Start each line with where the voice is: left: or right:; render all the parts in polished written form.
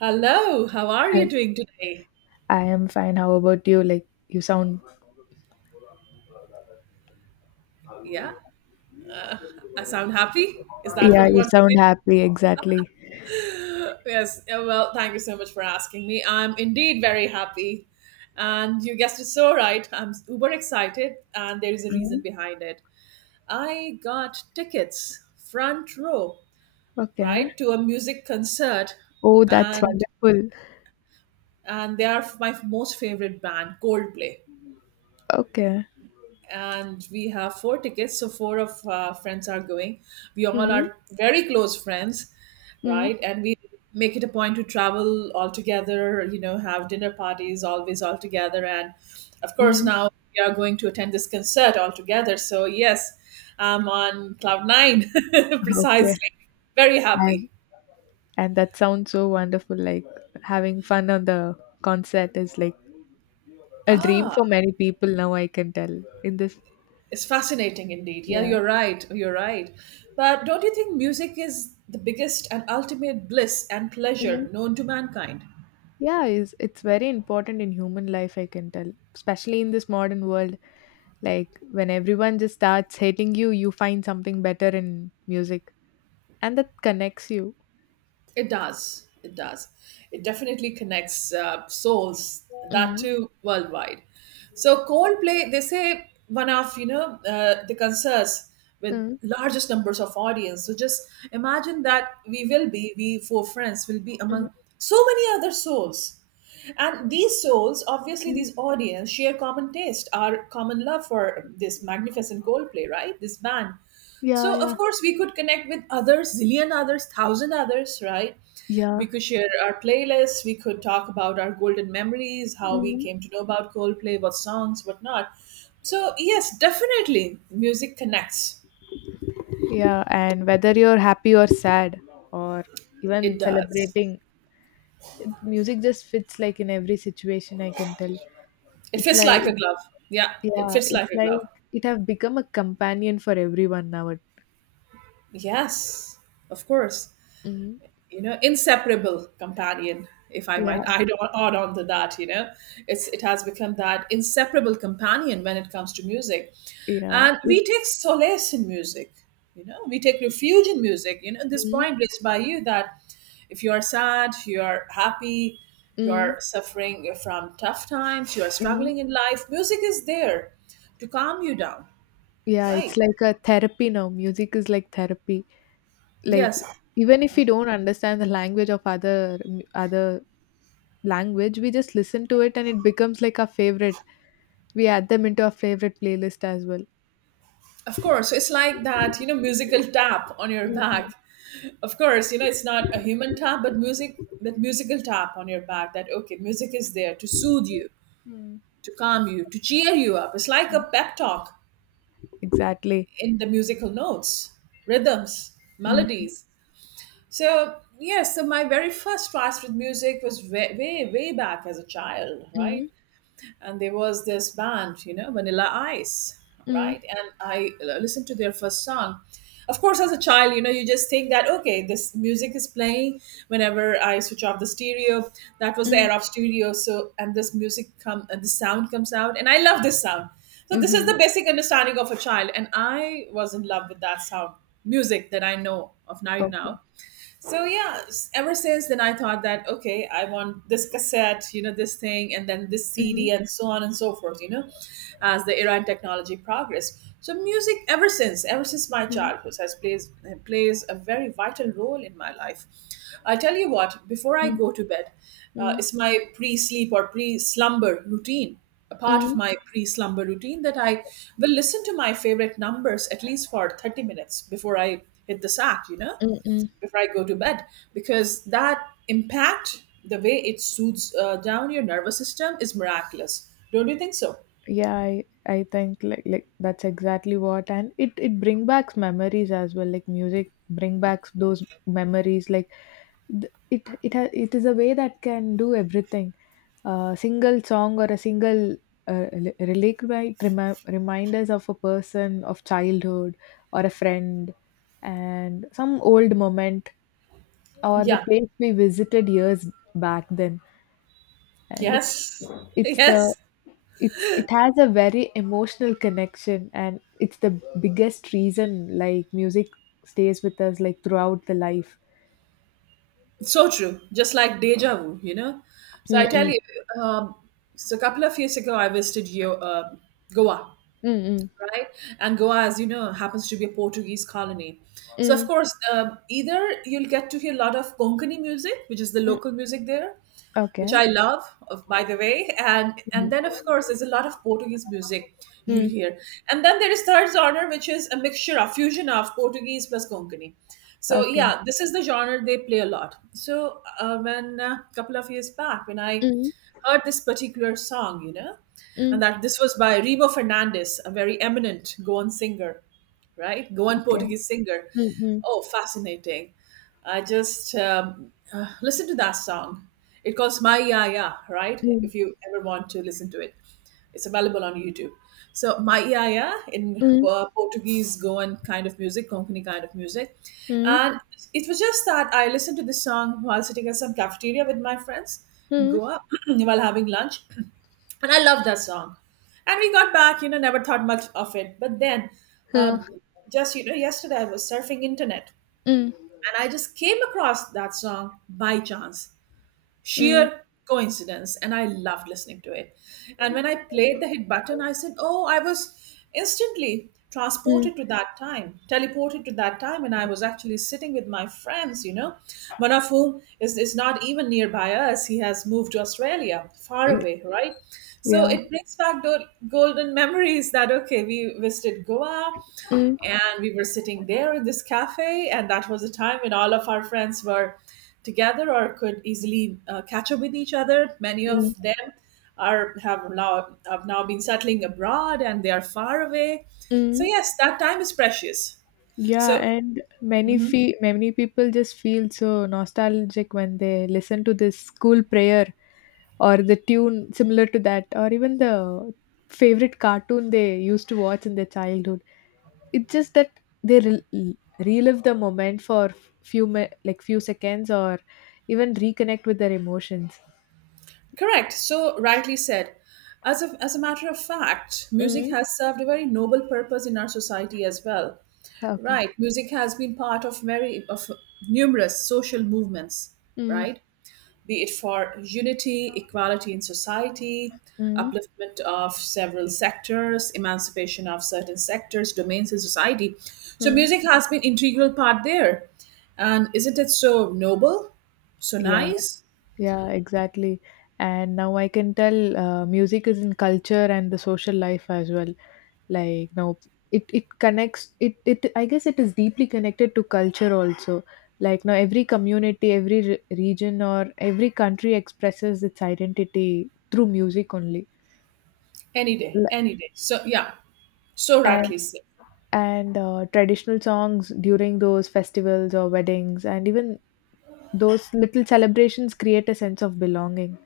right: Hello, how are
left: Hi.
right: you doing today?
left: I am fine. How about you? Like you sound,
right: Yeah, I sound happy. Is that what
left: yeah,
right: you
left: you
right: want to
left: sound
right: say?
left: happy. Exactly.
right: Yes, thank you so much for asking me. I'm indeed very happy. And you guessed it so right. I'm uber excited, and there is a reason
left: Mm.
right: behind it. I got tickets, front row,
left: Okay.
right: right, to a music concert,
left: Oh, that's
right: and
left: wonderful.
right: and they are my most favorite band, Coldplay.
left: Okay.
right: And we have 4 tickets, so 4 of our friends are going. We all
left: Mm,
right: are very close friends,
left: mm,
right: right, and we make it a point to travel all together, you know, have dinner parties always all together, and of course
left: mm.
right: now we are going to attend this concert all together. So yes, I'm on cloud nine.
left: Okay.
right: Precisely. Very
left: And
right: happy.
left: and that sounds so wonderful. Like having fun on the concert is like a dream for
right: Ah,
left: many people now. I can tell in this.
right: it's fascinating indeed. Yeah,
left: Yeah.
right: you're right. You're right. But don't you think music is the biggest and ultimate bliss and
left: Hmm.
right: pleasure known to mankind?
left: Yeah. Is it's very important in human life. I can tell, especially in this modern world. Like when everyone just starts hating you, you find something better in music and that connects you.
right: It does. It does. It definitely connects souls, that
left: Mm,
right: too, worldwide. So Coldplay, they say one of, the concerts with
left: mm,
right: largest numbers of audience. So just imagine that we 4 friends will be
left: mm,
right: among so many other souls. And these souls, obviously
left: mm.
right: these audience, share common taste, our common love for this magnificent Coldplay, right? This band.
left: Yeah,
right: So,
left: yeah,
right: of course, we could connect with others, zillion others, thousand others, right?
left: yeah.
right: We could share our playlists. We could talk about our golden memories, how we
left: Mm.
right: came to know about Coldplay, what songs, what not. So, yes, definitely, music connects.
left: Yeah, and whether you're happy or sad or even
right: It does.
left: celebrating, music just fits like in every situation. I can tell.
right: It
left: It's
right: fits
left: like
right: like a glove. Yeah, it
left: yeah,
right: fits
left: it's
right: like a
left: like
right: glove.
left: it have become a companion for everyone now.
right: Yes, of course.
left: Mm.
right: You know, inseparable companion, if I
left: Yeah,
right: might add on to that. It has become that inseparable companion when it comes to music,
left: yeah.
right: and
left: It.
right: we take solace in music. You know, we take refuge in music. You know, this
left: Mm,
right: point raised by you, that if you are sad, you are happy, you
left: mm,
right: are suffering from tough times, you are
left: mm.
right: struggling in life, music is there to calm you down,
left: Yeah, it's
right: right?
left: like a therapy now. Music is like therapy. Like
right: Yes,
left: even if we don't understand the language of other other language, we just listen to it and it becomes like our favorite. We add them into our favorite playlist as well.
right: of course. It's like that, you know, musical tap on your
left: Mm, mm,
right: back. Of course, you know, it's not a human tap, but music, that musical tap on your back, that okay, music is there to soothe you,
left: mm.
right: to calm you, to cheer you up. It's like a pep talk
left: Exactly.
right: in the musical notes, rhythms,
left: Mm,
right: melodies. So yes, so my very first trust with music was way way back as a child,
left: mm,
right: right? And there was this band, you know, Vanilla Ice,
left: mm,
right: right? And I listened to their first song. Of course, as a child, you know, you just think that okay, this music is playing whenever I switch off the stereo. That was the
left: mm,
right: era of stereo, so and this music come and the sound comes out, and I love this sound. So this is
left: mhm.
right: the basic understanding of a child, and I was in love with that sound, music that I know of right
left: Okay.
right: now. So yeah, ever since then I thought that okay, I want this cassette, you know, this thing, and then this
left: Mm,
right: CD, and so on and so forth, you know, as the era and technology progressed. So music, ever since my
left: mm,
right: childhood, has plays a very vital role in my life. I tell you what. Before I
left: mm,
right: go to bed,
left: mm,
right: it's my pre-sleep or pre-slumber routine. A part of
left: mm,
right: my pre-slumber routine that I will listen to my favorite numbers at least for 30 minutes before I hit the sack. You know,
left: mm, mm.
right: before I go to bed, because that impact, the way it soothes down your nervous system, is miraculous. Don't you think so?
left: Yeah, I think like that's exactly what. And it bring back memories as well. Like music bring back those memories. Like it is a way that can do everything. A single song or a single relic might remind us of a person, of childhood, or a friend, and some old moment, or the
right: Yeah.
left: place we visited years back then. And
right: Yes.
left: it's the
right: Yes.
left: it's it has a very emotional connection and it's the biggest reason like music stays with us like throughout the life.
right: So true. Just like deja vu, you know. So I tell
left: Mm-mm.
right: you, um, so a couple of years ago, I visited Goa,
left: Mm-mm.
right: right? And Goa, as you know, happens to be a Portuguese colony. So of
left: Mm.
right: course, either you'll get to hear a lot of Konkani music, which is the
left: Mm.
right: local music there, which
left: Okay.
right: I love, of, by the way. And then
left: Mhm.
right: of course there's a lot of Portuguese music you'll
left: Mm.
right: hear. And then there is third genre, which is a mixture, a fusion of Portuguese plus Konkani. So
left: Okay.
right: yeah, this is the genre they play a lot. So when a couple of years back, when I
left: Mm.
right: heard this particular song, you know, and
left: Mm.
right: that this was by Rebo Fernandez, a very eminent Goan singer, right? Goan
left: Okay.
right: Portuguese singer.
left: Mm.
right: Oh, fascinating. I just listen to that song. It calls My Ya Ya, right?
left: Mm.
right: If you ever want to listen to it, it's available on YouTube. So, My Ya Ya in
left: Mm.
right: Portuguese Goan kind of music, Konkani kind of music.
left: Mm.
right: And it was just that I listened to this song while sitting at some cafeteria with my friends in
left: Mm.
right: Goa while having lunch, and I love that song. And we got back, you know, never thought much of it. But then,
left: Mm.
right: um,
left: Huh.
right: just you know, yesterday I was surfing internet,
left: Mm.
right: and I just came across that song by chance,
left: Mm.
right: sheer coincidence, and I loved listening to it. And when I played the hit button, I said oh, I was instantly
left: Mm.
right: transported to that time, teleported to that time, and I was actually sitting with my friends, you know, one of whom is not even nearby us, he has moved to Australia, far
left: Mm,
right: away, right? So
left: yeah.
right: it brings back those golden memories, that okay, we visited Goa,
left: Mm.
right: and we were sitting there in this cafe, and that was a time when all of our friends were together, or could easily catch up with each other. Many
left: Mm.
right: of them are have now been settling abroad, and they are far away. So
left: Mm.
right: yes, that time is precious,
left: Yeah,
right: so
left: and many people just feel so nostalgic when they listen to this school prayer or the tune similar to that, or even the favorite cartoon they used to watch in their childhood. It's just that they relive the moment for few mi- like few seconds, or even reconnect with their emotions.
right: correct, so rightly said. As a matter of fact, music
left: Mm.
right: has served a very noble purpose in our society as well,
left: Okay.
right: right? Music has been part of very of numerous social movements,
left: Mm.
right: right? Be it for unity, equality in society,
left: Mm.
right: upliftment of several sectors, emancipation of certain sectors, domains in society. So
left: Mm.
right: music has been integral part there. And isn't it so noble, so
left: Yeah,
right: nice?
left: yeah, exactly. And now I can tell, music is in culture and the social life as well. Like now it connects, it I guess it is deeply connected to culture also. Like now every community, every region, or every country expresses its identity through music only.
right: Any day,
left: L-
right: any day. So yeah, so
left: and
right: rightly said.
left: and traditional songs during those festivals or weddings, and even those little celebrations create a sense of belonging.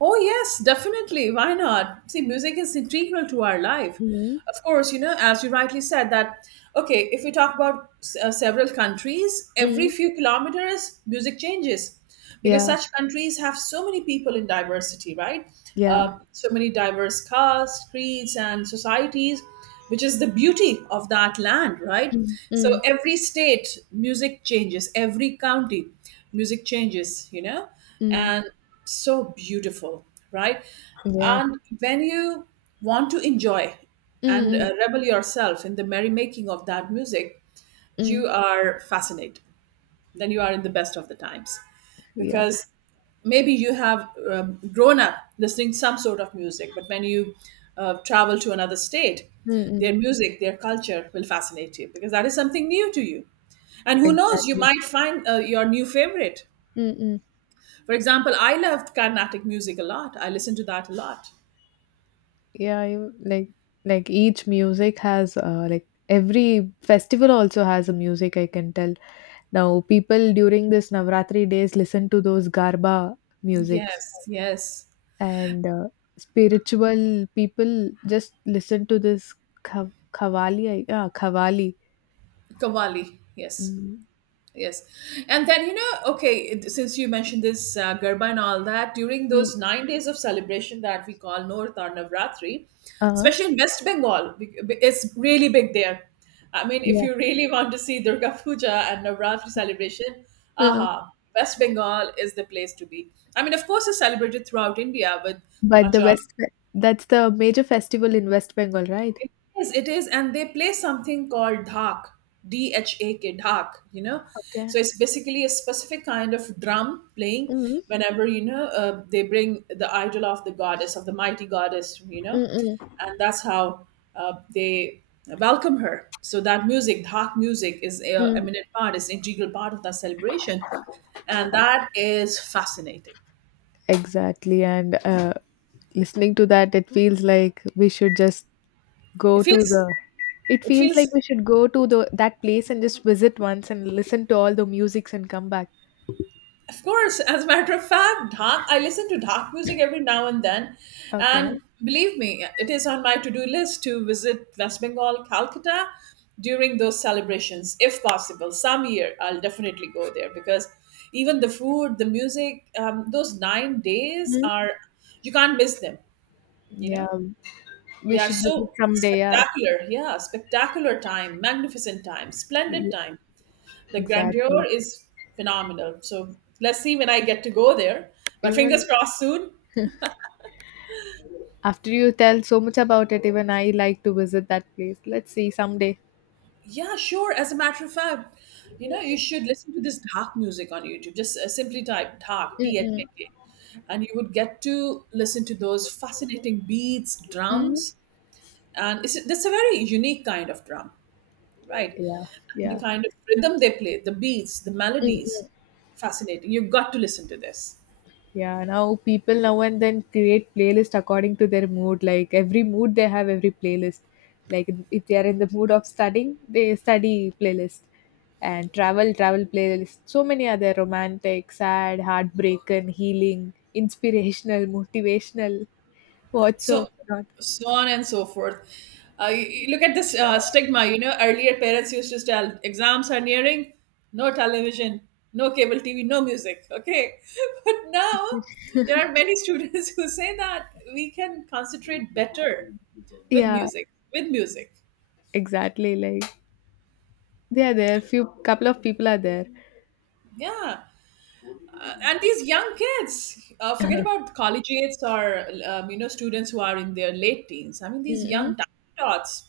right: Oh, yes, definitely. Why not? See, music is integral to our life.
left: Mm,
right: Of course, you know, as you rightly said, that okay, if we talk about several countries, every
left: mm.
right: few kilometers, music changes, because
left: Yeah,
right: such countries have so many people in diversity, right?
left: yeah.
right: So many diverse castes, creeds, and societies, which is the beauty of that land, right?
left: Mm,
right: So
left: mm,
right: every state, music changes, every county, music changes, you know,
left: mm.
right: and so beautiful, right?
left: Yeah.
right: And when you want to enjoy
left: Mm,
right: and
left: mm,
right: revel yourself in the merrymaking of that music,
left: mm.
right: you are fascinated. Then you are in the best of the times,
left: Yeah.
right: because maybe you have grown up listening to some sort of music, but when you travel to another state,
left: Mm, mm.
right: their music, their culture will fascinate you, because that is something new to you, and who knows, you
left: Exactly.
right: might find your new favorite.
left: Mm, mm.
right: For example, I loved carnatic music a lot, I listened to that a lot.
left: Yeah, you, like each music has, like every festival also has a music, I can tell. Now people during this Navratri days listen to those garba musics.
right: Yes, yes,
left: And spiritual people just listen to this khawali. Khawali.
right: kavali, yes.
left: Mm.
right: Yes. And then, you know, okay, since you mentioned this Garba and all that, during
left: Mm.
right: those 9 days of celebration that we call North or Navratri,
left: Uh,
right: especially in West Bengal, it's really big there. I mean, if
left: yeah.
right: you really want to see Durga Puja and Navratri celebration,
left: Huh.
right: aha, West Bengal is the place to be. I mean, of course, it's celebrated throughout India with
left: But the
right: much of.
left: west, that's the major festival in West Bengal, right?
right: Yes, it is, and they play something called dhak, D H A K, dhak. You know,
left: Okay.
right: so it's basically a specific kind of drum playing
left: Mm-hmm.
right: whenever, you know, they bring the idol of the goddess, of the mighty goddess. You know,
left: Mm-mm.
right: and that's how they welcome her. So that music, dhak music, is a eminent part, is integral part of that celebration, and that is fascinating.
left: Exactly. And listening to that, it feels like we should just
right: It
left: go to
right: feels,
left: the. It
right: it
left: feels like
right: feels.
left: we should go to the that place and just visit once and listen to all the musics and come back.
right: Of course, as a matter of fact, dark, I listen to dark music every now and then. And
left: Okay.
right: believe me, it is on my to do list to visit West Bengal, Calcutta during those celebrations, if possible. Some year I'll definitely go there, because even the food, the music, those 9 days
left: Hmm.
right: are, you can't miss them, you
left: Yeah,
right: know?
left: we
right: They are
left: should visit
right: so
left: someday. Yeah,
right: spectacular. Yeah, spectacular time, magnificent time, splendid time, the grandeur
left: exactly.
right: is phenomenal. So let's see when I get to go there. But
left: Even
right: fingers crossed soon.
left: after you tell so much about it, even I like to visit that place. Let's see someday.
right: Yeah, sure. As a matter of fact, you know, you should listen to this dark music on YouTube. Just simply type dark, D H
left: Mm-mm.
right: A K, and you would get to listen to those fascinating beats,
left: Mm.
right: drums. And that's a very unique kind of drum, right?
left: Yeah,
right: The
left: yeah.
right: kind of rhythm they play, the beats, the melodies,
left: Mm-mm.
right: fascinating. You've got to listen to this.
left: Yeah, now people now and then create playlist according to their mood. Like every mood they have every playlist. Like if they are in the mood of studying, they study playlist and travel playlist. So many other romantic, sad, heartbreaking, healing, inspirational, motivational, what so
right: so
left: not.
right: so on and so forth. You look at this stigma. You know, earlier parents used to tell, exams are nearing, no television, no cable TV, no music, okay. But now there are many students who say that we can concentrate better with
left: Yeah,
right: music. with music
left: exactly. Like they are there. Few couple of people are there.
right: yeah. And these young kids, forget about collegiates or you know, students who are in their late teens, I mean these
left: Mm-hmm.
right: young dots,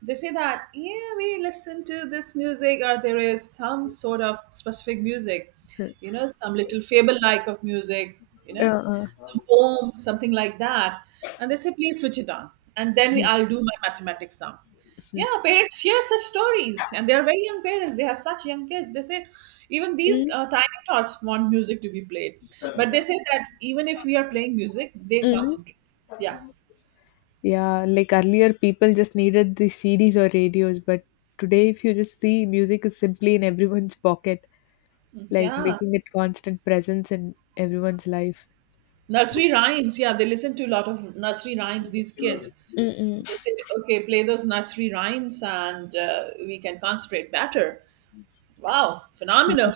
right: they say that, yeah, we listen to this music, or there is some sort of specific music, you know, some little fable like of music, you know,
left: Uh-uh.
right: some poem, something like that. And they say, please switch it on, and then I'll do my mathematics sum. Yeah, parents share such stories, and they are very young parents, they have such young kids. They say even these tiny tots want music to be played, but they say that even if we are playing music, they
left: Mm-hmm.
right: concentrate. Yeah.
left: Yeah, like earlier people just needed the CDs or radios, but today if you just see music is simply in everyone's pocket,
right: Mm,
left: like
right: yeah.
left: making it constant presence in everyone's life.
right: Nursery rhymes, yeah, they listen to a lot of nursery rhymes, these kids.
left: Mm-mm.
right: They said, okay, play those nursery rhymes and we can concentrate better. Wow, phenomenal.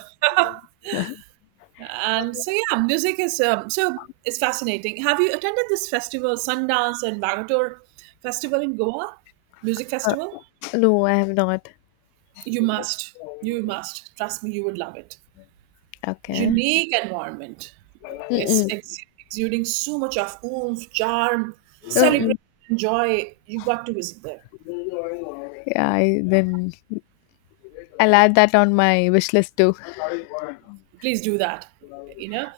right: And so, yeah, music is so it's fascinating. Have you attended this festival, Sundance and Bagator Festival in Goa? Music festival?
left: No, I have not.
right: You must. You must. Trust me, you would love it.
left: Okay.
right: Unique environment. It's
left: Mm-mm.
right: exuding so much of oomph, charm, celebration,
left: Mm-mm.
right: joy. You've got to visit there.
left: Yeah, I, then I'll add that on my wish list too.
right: Please do that. You know,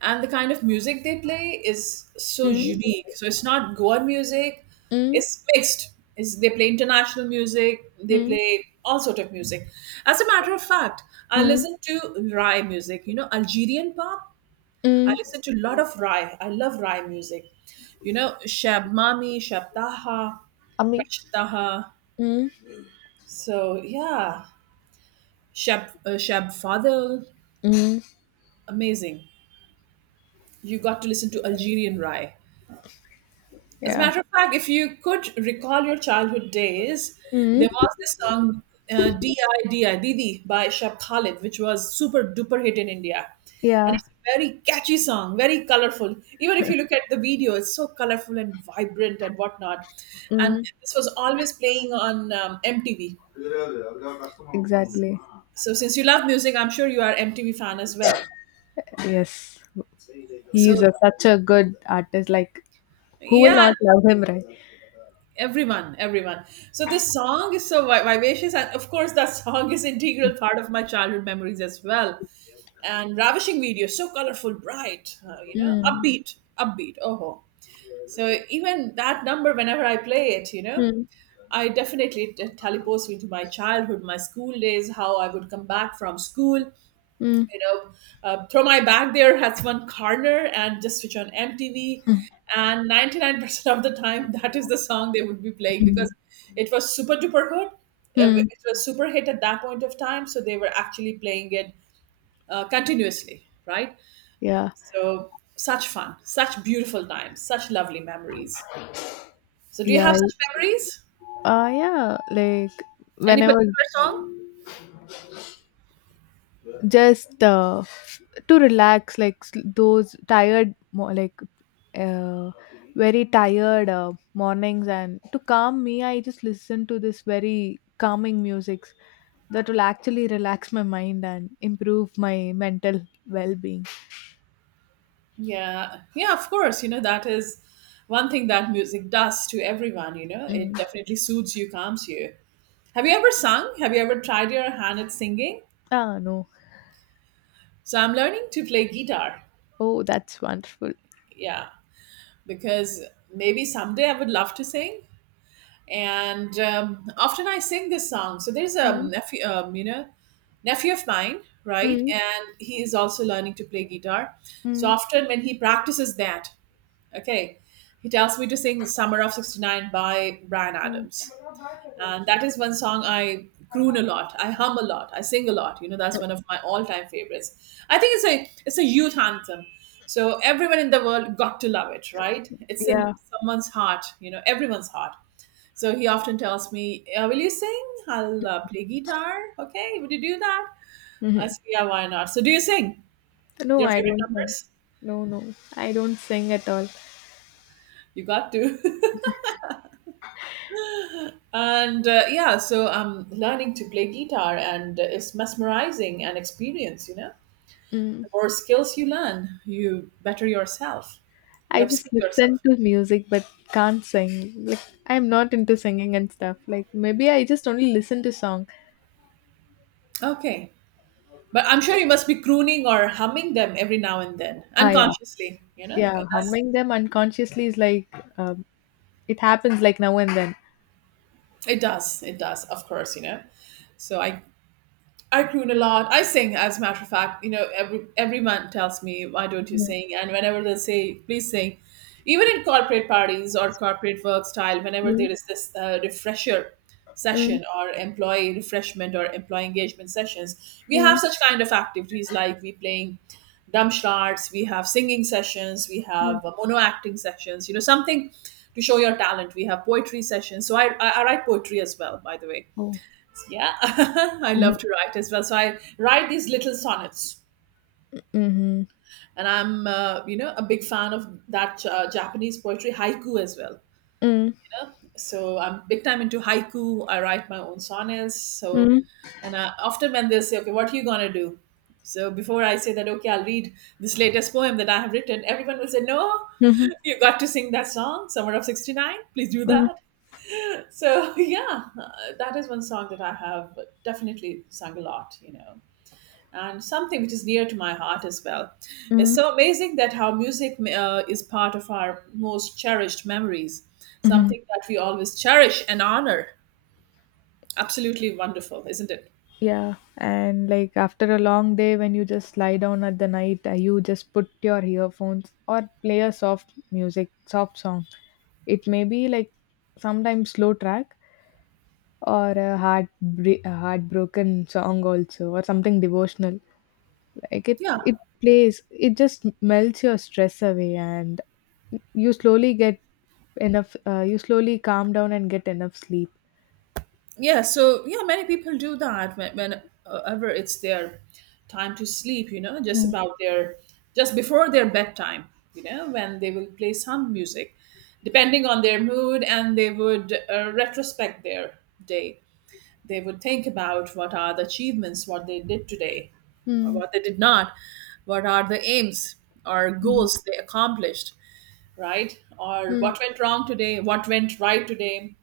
right: and the kind of music they play is so
left: Mm.
right: unique. So it's not Goan music;
left: Mm.
right: it's mixed. Is they play international music, they
left: Mm.
right: play all sort of music. As a matter of fact, I
left: Mm.
right: listen to Rai music. You know, Algerian pop. I
left: Mm.
right: listen to a lot of Rai. I love Rai music. You know, Shab Mami, Shab Taha,
left: Ami.
right: Rash Taha.
left: Mm.
right: So, yeah, Shab Fadel,
left: Mm.
right: amazing. You got to listen to Algerian Rai. As a
left: Yeah.
right: matter of fact, if you could recall your childhood days,
left: Mm.
right: there was this song "Di Didi" by Shab Khalid, which was super duper hit in India, and
left: Yeah.
right: it's a very catchy song, very colorful. Even if you look at the video, it's so colorful and vibrant and whatnot. And
left: Mm.
right: this was always playing on MTV.
left: Exactly.
right: So since you love music, I'm sure you are MTV fan as well.
left: Yes. He
right: So
left: is a, such a good artist. Like, who will
right: yeah,
left: not love him, right?
right: everyone, so the song is so vivacious, and of course that song is integral part of my childhood memories as well. And ravishing video, so colorful, bright, you know,
left: Mm.
right: upbeat, oh ho. So even that number, whenever I play it, you know,
left: Mm.
right: I definitely, it teleports me to my childhood, my school days, how I would come back from school,
left: Mm.
right: you know, throw my bag there has one corner and just switch on MTV. And 99% of the time, that is the song they would be playing, because it was super duper hit.
left: Mm.
right: It was super hit at that point of time. So they were actually playing it continuously, right?
left: Yeah.
right: So such fun, such beautiful times, such lovely memories. So do you
left: Yeah.
right: have
left: I-
right: such memories?
left: Yeah. Like,
right: Any
left: when I was
right: particular song?
left: just to relax, like, those tired, like, uh, very tired mornings and to calm me, I just listen to this very calming music that will actually relax my mind and improve my mental well-being.
right: Yeah, yeah, of course. You know, that is one thing that music does to everyone, you know.
left: Mm.
right: It definitely soothes you, calms you. Have you ever sung? Have you ever tried your hand at singing?
left: Ah, no.
right: So I'm learning to play guitar.
left: Oh, that's wonderful.
right: Yeah, because maybe someday I would love to sing. And often I sing this song. So there's a
left: Mm.
right: nephew, you know, nephew of mine, right?
left: Mm.
right: And he is also learning to play guitar. So
left: Mm.
right: often when he practices that, okay, he tells me to sing Summer of 69 by Brian
left: Mm.
right: Adams. And that is one song I croon a lot. I hum a lot. I sing a lot. You know, that's
left: Mm.
right: one of my all-time favorites. I think it's a youth anthem. So everyone in the world got to love it, right? It's
left: Yeah.
right: in someone's heart, you know, everyone's heart. So he often tells me, "Will you sing? I'll play guitar. Okay, would you do that?" I
left: Hmm.
right: say, "Yeah, why not?" So do you sing
left: No,
right: your
left: I
right: favorite
left: don't sing.
right: numbers?
left: No, no, I don't sing at all.
right: You got to. And yeah, so I'm learning to play guitar, and it's mesmerizing an experience, you know.
left: Mm.
right: The more skills you learn, you better yourself, you
left: I
right: upskill
left: just listen
right: yourself.
left: to music but can't sing. Like I'm not into singing and stuff. Like maybe I just only listen to song.
right: Okay. But I'm sure you must be crooning or humming them every now and then,
left: Ah, yeah,
right: unconsciously, you know.
left: yeah.
right: That's,
left: Humming them unconsciously is like, um, it happens like now and then.
right: it does, of course, you know. So I croon a lot. I sing, as a matter of fact. You know, every man tells me, "Why don't you
left: Mm.
right: sing?" And whenever they say, "Please sing," even in corporate parties or corporate work style, whenever
left: Mm.
right: there is this refresher
left: Mm.
right: session or employee refreshment or employee engagement sessions, we have
left: Mm.
right: such kind of activities, like we playing dumb charts, we have singing sessions, we have
left: Mm.
right: mono acting sessions. You know, something to show your talent. We have poetry sessions. So I write poetry as well, by the way.
left: Oh.
right: Yeah, I love
left: Mhm.
right: to write as well. So I write these little sonnets,
left: Mhm.
right: and I'm you know, a big fan of that Japanese poetry haiku as well.
left: Mm.
right: You know, so I'm big time into haiku. I write my own sonnets. So,
left: Mm.
right: and I, often when they say, "Okay, what are you gonna do?" So before I say that, okay, I'll read this latest poem that I have written, everyone will say, "No,
left: Mhm.
right: you got to sing that song, Summer of '69. Please do
left: Mm.
right: that." So yeah, that is one song that I have definitely sung a lot. You know, and something which is near to my heart as well. It's
left: Mm.
right: so amazing that how music is part of our most cherished memories,
left: Mhm.
right: something that we always cherish and honor. Absolutely wonderful, isn't it?
left: Yeah, and like after a long day, when you just lie down at the night, you just put your earphones or play a soft music, soft song. It may be like sometimes slow track, or a heartbroken song also, or something devotional. Like it
right: Yeah,
left: it plays, it just melts your stress away and you slowly get you slowly calm down and get enough sleep.
right: yeah. So yeah, many people do that when, whenever it's their time to sleep. You know, just
left: Mm,
right: about their just before their bedtime. You know, when they will play some music, depending on their mood, and they would retrospect their day. They would think about what are the achievements, what they did today, or
left: mm,
right: what they did not, what are the aims or
left: mhm,
right: goals they accomplished, right, or
left: mm,
right: what went wrong today, what went right today,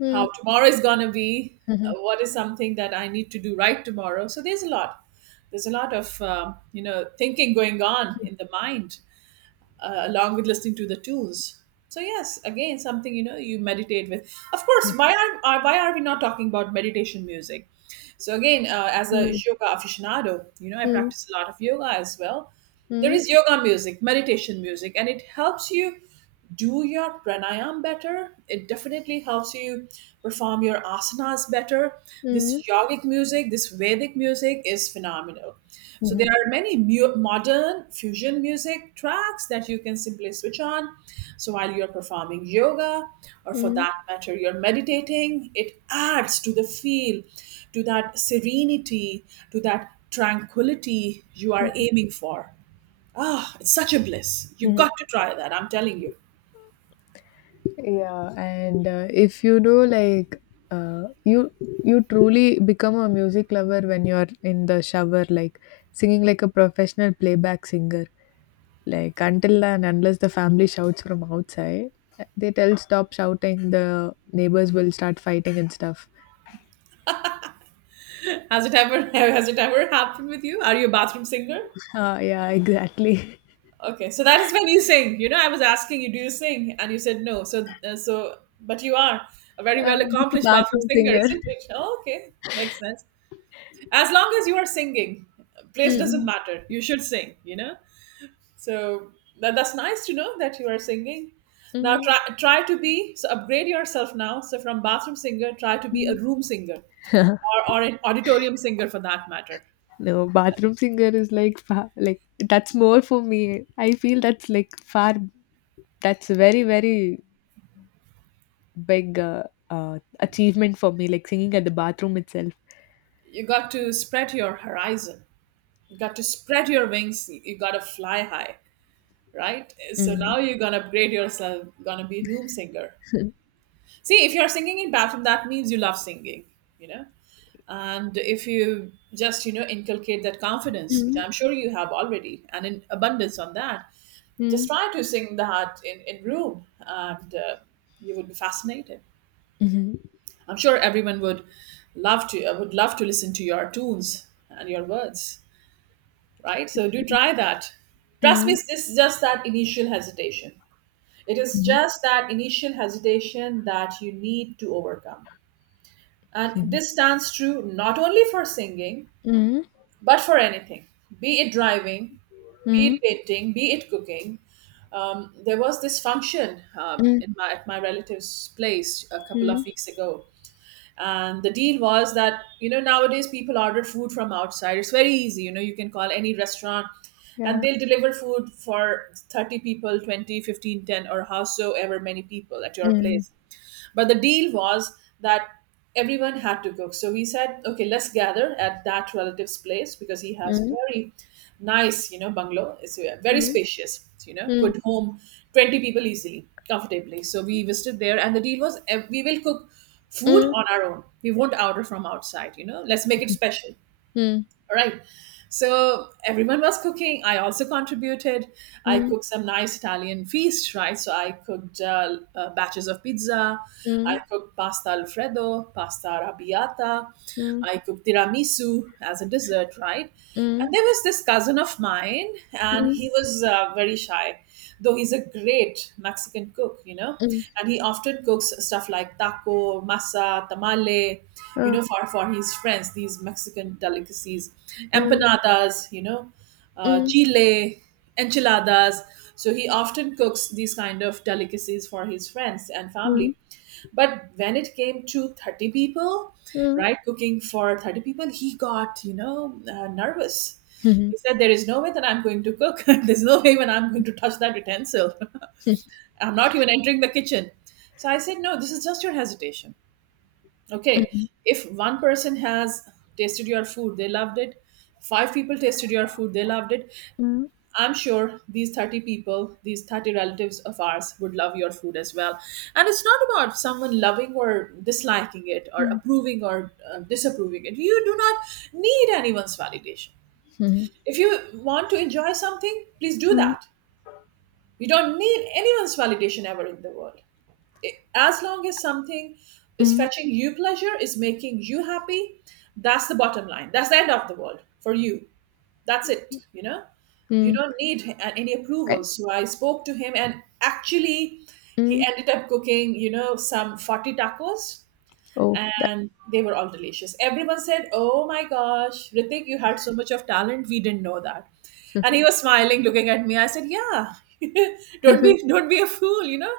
left: mm,
right: how tomorrow is going to be,
left: mhm,
right: what is something that I need to do right tomorrow. So there's a lot of you know, thinking going on in the mind, along with listening to the tunes. So yes, again, something you know, you meditate with. Of course, why why are we not talking about meditation music? So again, as a
left: mm,
right: yoga aficionado, you know, I practice a lot of yoga as well.
left: mm,
right: There
left: mm,
right: is yoga music, meditation music, and it helps you do your pranayam better. It definitely helps you perform your asanas better.
left: mhm,
right: This yogic music, this Vedic music is phenomenal. So
left: mhm,
right: there are many modern fusion music tracks that you can simply switch on. So while you're performing yoga, or for
left: mm,
right: that matter, you're meditating, it adds to the feel, to that serenity, to that tranquility you are
left: mm,
right: aiming for. Ah, it's such a bliss. You've
left: mhm.
right: got to try that, I'm telling you.
left: Yeah, and if you do like, you you truly become a music lover when you're in the shower, like singing like a professional playback singer, like until and unless the family shouts from outside, they tell stop shouting the neighbors will start fighting and stuff.
right: Has it ever has it ever happened with you? Are you a bathroom singer?
left: Uh, yeah, exactly.
right: Okay, so that is when you sing. You know, I was asking you, do you sing? And you said no. So but you are a very well
left: Just a
right: accomplished bathroom
left: bathroom
right: singer,
left: singer.
right: isn't it? Oh, okay, makes sense. As long as you are singing, place doesn't matter. You should sing. You know, so that, that's nice to know that you are singing. Now
left: Mm-hmm.
right: try to be, so upgrade yourself now. So from bathroom singer, try to be a room singer, or an auditorium singer for that matter.
left: No, bathroom singer is like like that's more for me. I feel that's like far, that's a very big, achievement for me, like singing at the bathroom itself.
right: You got to spread your horizon, you got to spread your wings, you got to fly high, right? So
left: Mm.
right: now you're gonna upgrade yourself, gonna be a room singer. See, if you're singing in bathroom, that means you love singing, you know. And if you just, you know, inculcate that confidence, which
left: Mm.
right: I'm sure you have already and in abundance on that, just
left: Mm.
right: try to sing that in room, and you would be fascinated.
left: Mhm.
right: I'm sure everyone would love to listen to your tunes and your words, right? So do try that. Trust me,
left: Mm.
right: it's just that initial hesitation. It is
left: Mhm.
right: just that initial hesitation that you need to overcome. And
left: Mhm.
right: this stands true not only for singing,
left: Mm.
right: but for anything, be it driving, be it
left: Mm.
right: painting, be it cooking. There was this function
left: Mm.
right: in my, at my relative's place a couple
left: Mm.
right: of weeks ago, and the deal was that, you know, nowadays people order food from outside. It's very easy, you know. You can call any restaurant and
left: Yeah.
right: they'll deliver food for 30 people, 20, 15, 10, or howsoever many people at your
left: Mm.
right: place. But the deal was that everyone had to cook. So we said, okay, let's gather at that relative's place because he has
left: Mm.
right: very nice, you know, bungalow. It's very spacious, you know,
left: Mm.
right: could home 20 people easily, comfortably. So we visited there and the deal was we will cook food
left: Mm.
right: on our own. We won't order from outside, you know. Let's make it special.
left: Mm.
right: All right. So everyone was cooking. I also contributed. I
left: Mm.
right: cooked some nice Italian feast, right? So I cooked batches of pizza.
left: Mm.
right: I cooked pasta alfredo, pasta arrabbiata.
left: Mm.
right: I cooked tiramisu as a dessert, right?
left: Mm.
right: And there was this cousin of mine,
left: Mm.
right: and
left: Mm.
right: he was very shy, though he's a great Mexican cook, you know,
left: Mm.
right: and he often cooks stuff like taco, masa, tamale, you
left: Uh,
right: know, for his friends, these Mexican delicacies,
left: mm.
right: empanadas, you know,
left: Mm.
right: chile, enchiladas. So he often cooks these kind of delicacies for his friends and
left: Mm.
right: family. But when it came to 30 people,
left: Mm.
right: right, cooking for 30 people, he got, you know, nervous.
left: Mhm.
right: He said, "There is no way that I'm going to cook. There's no way when I'm going to touch that utensil.
left: This.
right: I'm not even entering the kitchen." So I said, "No, this is just your hesitation. Okay.
left: Mm,
right: If one person has tasted your food, they loved it. Five people tasted your food, they loved it.
left: mm.
right: I'm sure these 30 people, these 30 relatives of ours would love your food as well. And it's not about someone loving or disliking it or
left: Oh.
right: approving or disapproving it. You do not need anyone's validation.
left: Mm,
right: If you want to enjoy something, please do
left: mm,
right: that. You don't need anyone's validation ever in the world. As long as something is
left: mm,
right: fetching you pleasure, is making you happy, that's the bottom line. That's the end of the world for you. That's it, you know? You
left: mm.
right: don't need any approval."
left: Right.
right: So I spoke to him, and actually, he
left: Mm.
right: ended up cooking, you know, some 40 tacos,
left: Oh, that.
right: and they were all delicious. Everyone said, "Oh my gosh, Ritik, you had so much of talent. We didn't know that." And he was smiling, looking at me. I said, "Yeah, don't be a fool, you know.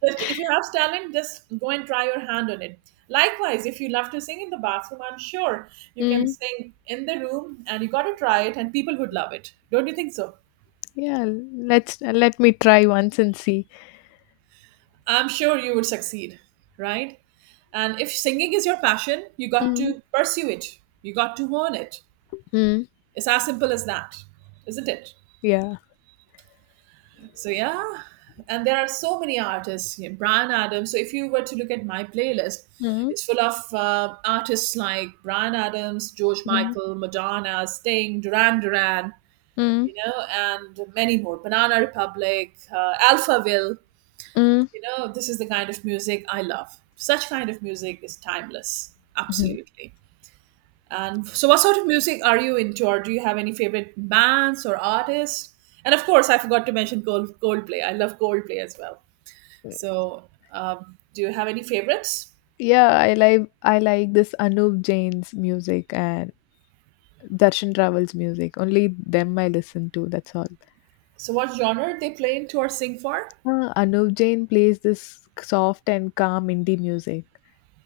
right: But if you have talent, just go and try your hand on it." Likewise, if you love to sing in the bathroom, I'm sure you can
left: Mm.
right: sing in the room, and you got to try it, and people would love it. Don't you think so?
left: Yeah, let's let me try once and see.
right: I'm sure you would succeed, right? And if singing is your passion, you got
left: Mm,
right: to pursue it. You got to hone it.
left: mm.
right: It's as simple as that, isn't it?
left: Yeah.
right: So yeah, and there are so many artists. You know, Brian Adams. So if you were to look at my playlist,
left: Mm,
right: it's full of artists like Brian Adams, George
left: mm,
right: Michael, Madonna, Sting, Duran Duran,
left: mm,
right: you know, and many more. Banana Republic, Alphaville.
left: mm,
right: You know, this is the kind of music I love. Such kind of music is timeless.
left: mhm.
right: Absolutely. And so, what sort of music are you into, or do you have any favorite bands or artists? And of course, I forgot to mention Gold Coldplay. I love Coldplay as well. So, do you have any favorites?
left: Yeah, I like this Anup Jain's music and Darshan Raval's music. Only them I listen to, that's all.
right: So, what genre they play into or sing for?
left: Anup Jain plays this soft and calm indie music.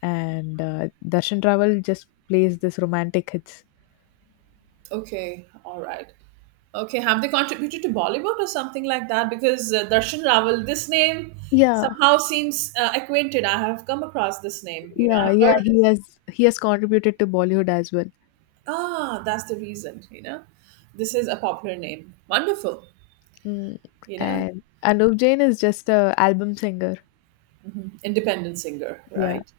left: And Darshan Rawal just plays this romantic hits.
right: Okay, all right. Okay, have they contributed to Bollywood or something like that? Because Darshan Rawal, this name
left: Yeah,
right: somehow seems acquainted. I have come across this name. You know,
left: yeah,
right: I've
left: yeah.
right: heard
left: He
right: this.
left: has he has contributed to Bollywood as well.
right: Ah, that's the reason. You know, this is a popular name. Wonderful.
left: Mm.
right: You know,
left: And Anup Jain is just a album singer.
right: independent singer,
left: Yeah.
right: right?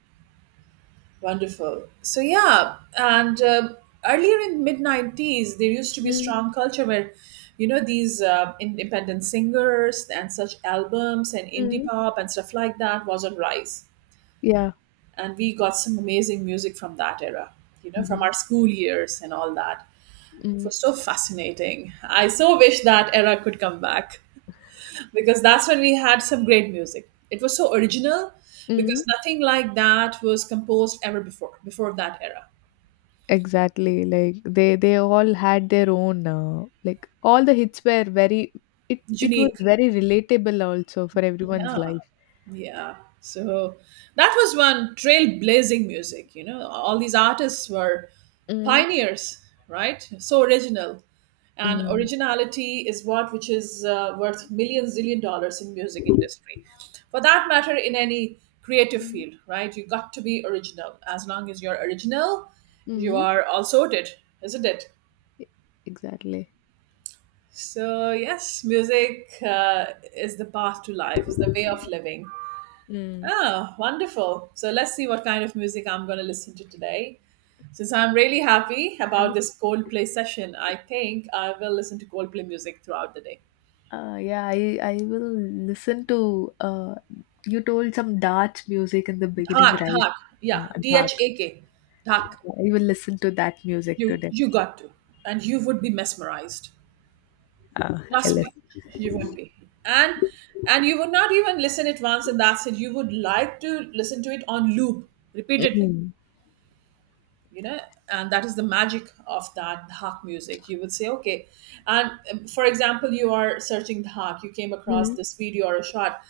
right: Wonderful. So yeah, and earlier in mid '90s, there used to be a
left: Mm,
right: strong culture where, you know, these independent singers and such albums and indie
left: mm,
right: pop and stuff like that was on rise,
left: yeah.
right: and we got some amazing music from that era, you know, from
left: Mm,
right: our school years and all that. It
left: mm,
right: was so fascinating. I so wish that era could come back, because that's when we had some great music. It was so original because
left: mm.
right: nothing like that was composed ever before that era.
left: Exactly. Like they all had their own, like all the hits were very, it was
right: Unique.
left: very relatable also for everyone's
right: Yeah.
left: life.
right: Yeah. So that was one trailblazing music. You know, all these artists were
left: Mm,
right: pioneers, right? So original. And
left: mm,
right: originality is what which is worth millions, zillion dollars in music industry. For that matter, in any creative
left: mm,
right: field, right? You got to be original. As long as you're original, you
left: mm.
right: are all sorted, isn't it?
left: Exactly.
right: So yes, music is the path to life, is the way of living.
left: Mm.
right: Oh, wonderful. So let's see what kind of music I'm going to listen to today. Since I'm really happy about this Coldplay session, I think I will listen to Coldplay music throughout the day.
left: Yeah, I will listen to. You told some dance music in the beginning,
right: Dhak,
left: right?
right: Dhak. Yeah, D
left: Dhak.
right: H A K. Dhak.
left: I will listen to that music
right: You,
left: today.
right: you got to. And you would be mesmerized.
left: I
right: Trust me,
left: listen.
right: you would be. And and you would not even listen it once and that's it. You would like to listen to it on loop repeatedly.
left: Mm,
right: You know, and that is the magic of that dhak music. You would say okay. And for example, you are searching dhak, you came across
left: mm,
right: this video or a shot,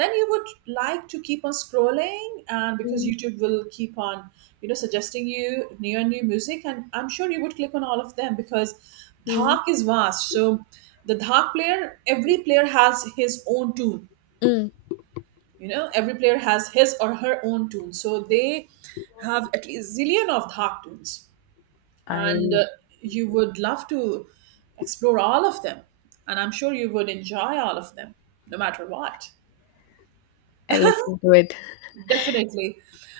right: then you would like to keep on scrolling, and because
left: mm,
right: YouTube will keep on, you know, suggesting you new and new music, and I'm sure you would click on all of them because
left: mm,
right: dhak is vast. So the dhak player, every player has his own tune,
left: mm.
right: you know, every player has his or her own tune, so they have at least zillion of dhak tunes.
left: I
right: And
left: will.
right: you would love to explore all of them, and I'm sure you would enjoy all of them, no matter what.
left: I listen to it.
right: Definitely.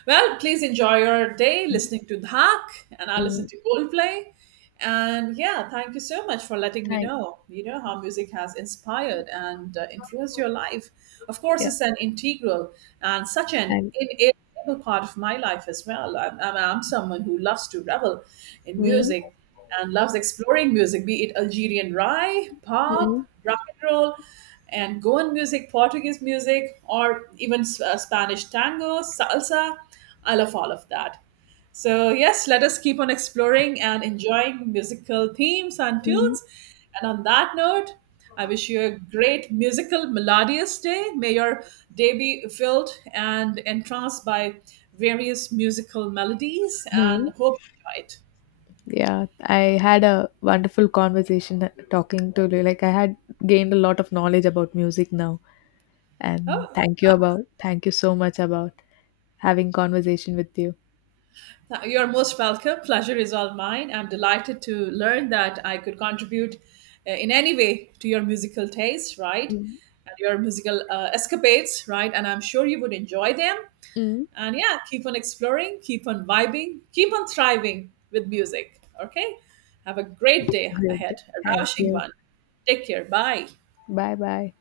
right: Well, please enjoy your day listening to Dhak, and I'll listen
left: Mm,
right: to Coldplay. And yeah, thank you so much for letting me
left: thank.
right: know, you know, how music has inspired and influenced your life. Of course,
left: Yeah.
right: it's an integral and such an
left: And.
right: inevitable part of my life as well. I'm someone who loves to revel in
left: Mm,
right: music and loves exploring music, be it Algerian rai,
left: mm,
right: pop, rock and roll, and Goan music, Portuguese music, or even Spanish tango, salsa. I love all of that. So, yes, let us keep on exploring and enjoying musical themes and
left: mm,
right: tunes. And on that note, I wish you a great musical, melodious day. May your day be filled and entranced by various musical melodies,
left: mm.
right: and hope you enjoy it.
left: Yeah, I had a wonderful conversation talking to you. Like I had gained a lot of knowledge about music now. And
right: Oh,
left: thank you so much about having conversation with you.
right: You're most welcome. Pleasure is all mine. I'm delighted to learn that I could contribute in any way to your musical taste, right?
left: Mm.
right: And your musical escapades, right? And I'm sure you would enjoy them.
left: Mm.
right: And yeah, keep on exploring, keep on vibing, keep on thriving with music, okay? Have a great day ahead,
left: Great.
right: a
left: Thank
right: ravishing
left: you.
right: one. Take care. Bye.
left: Bye bye.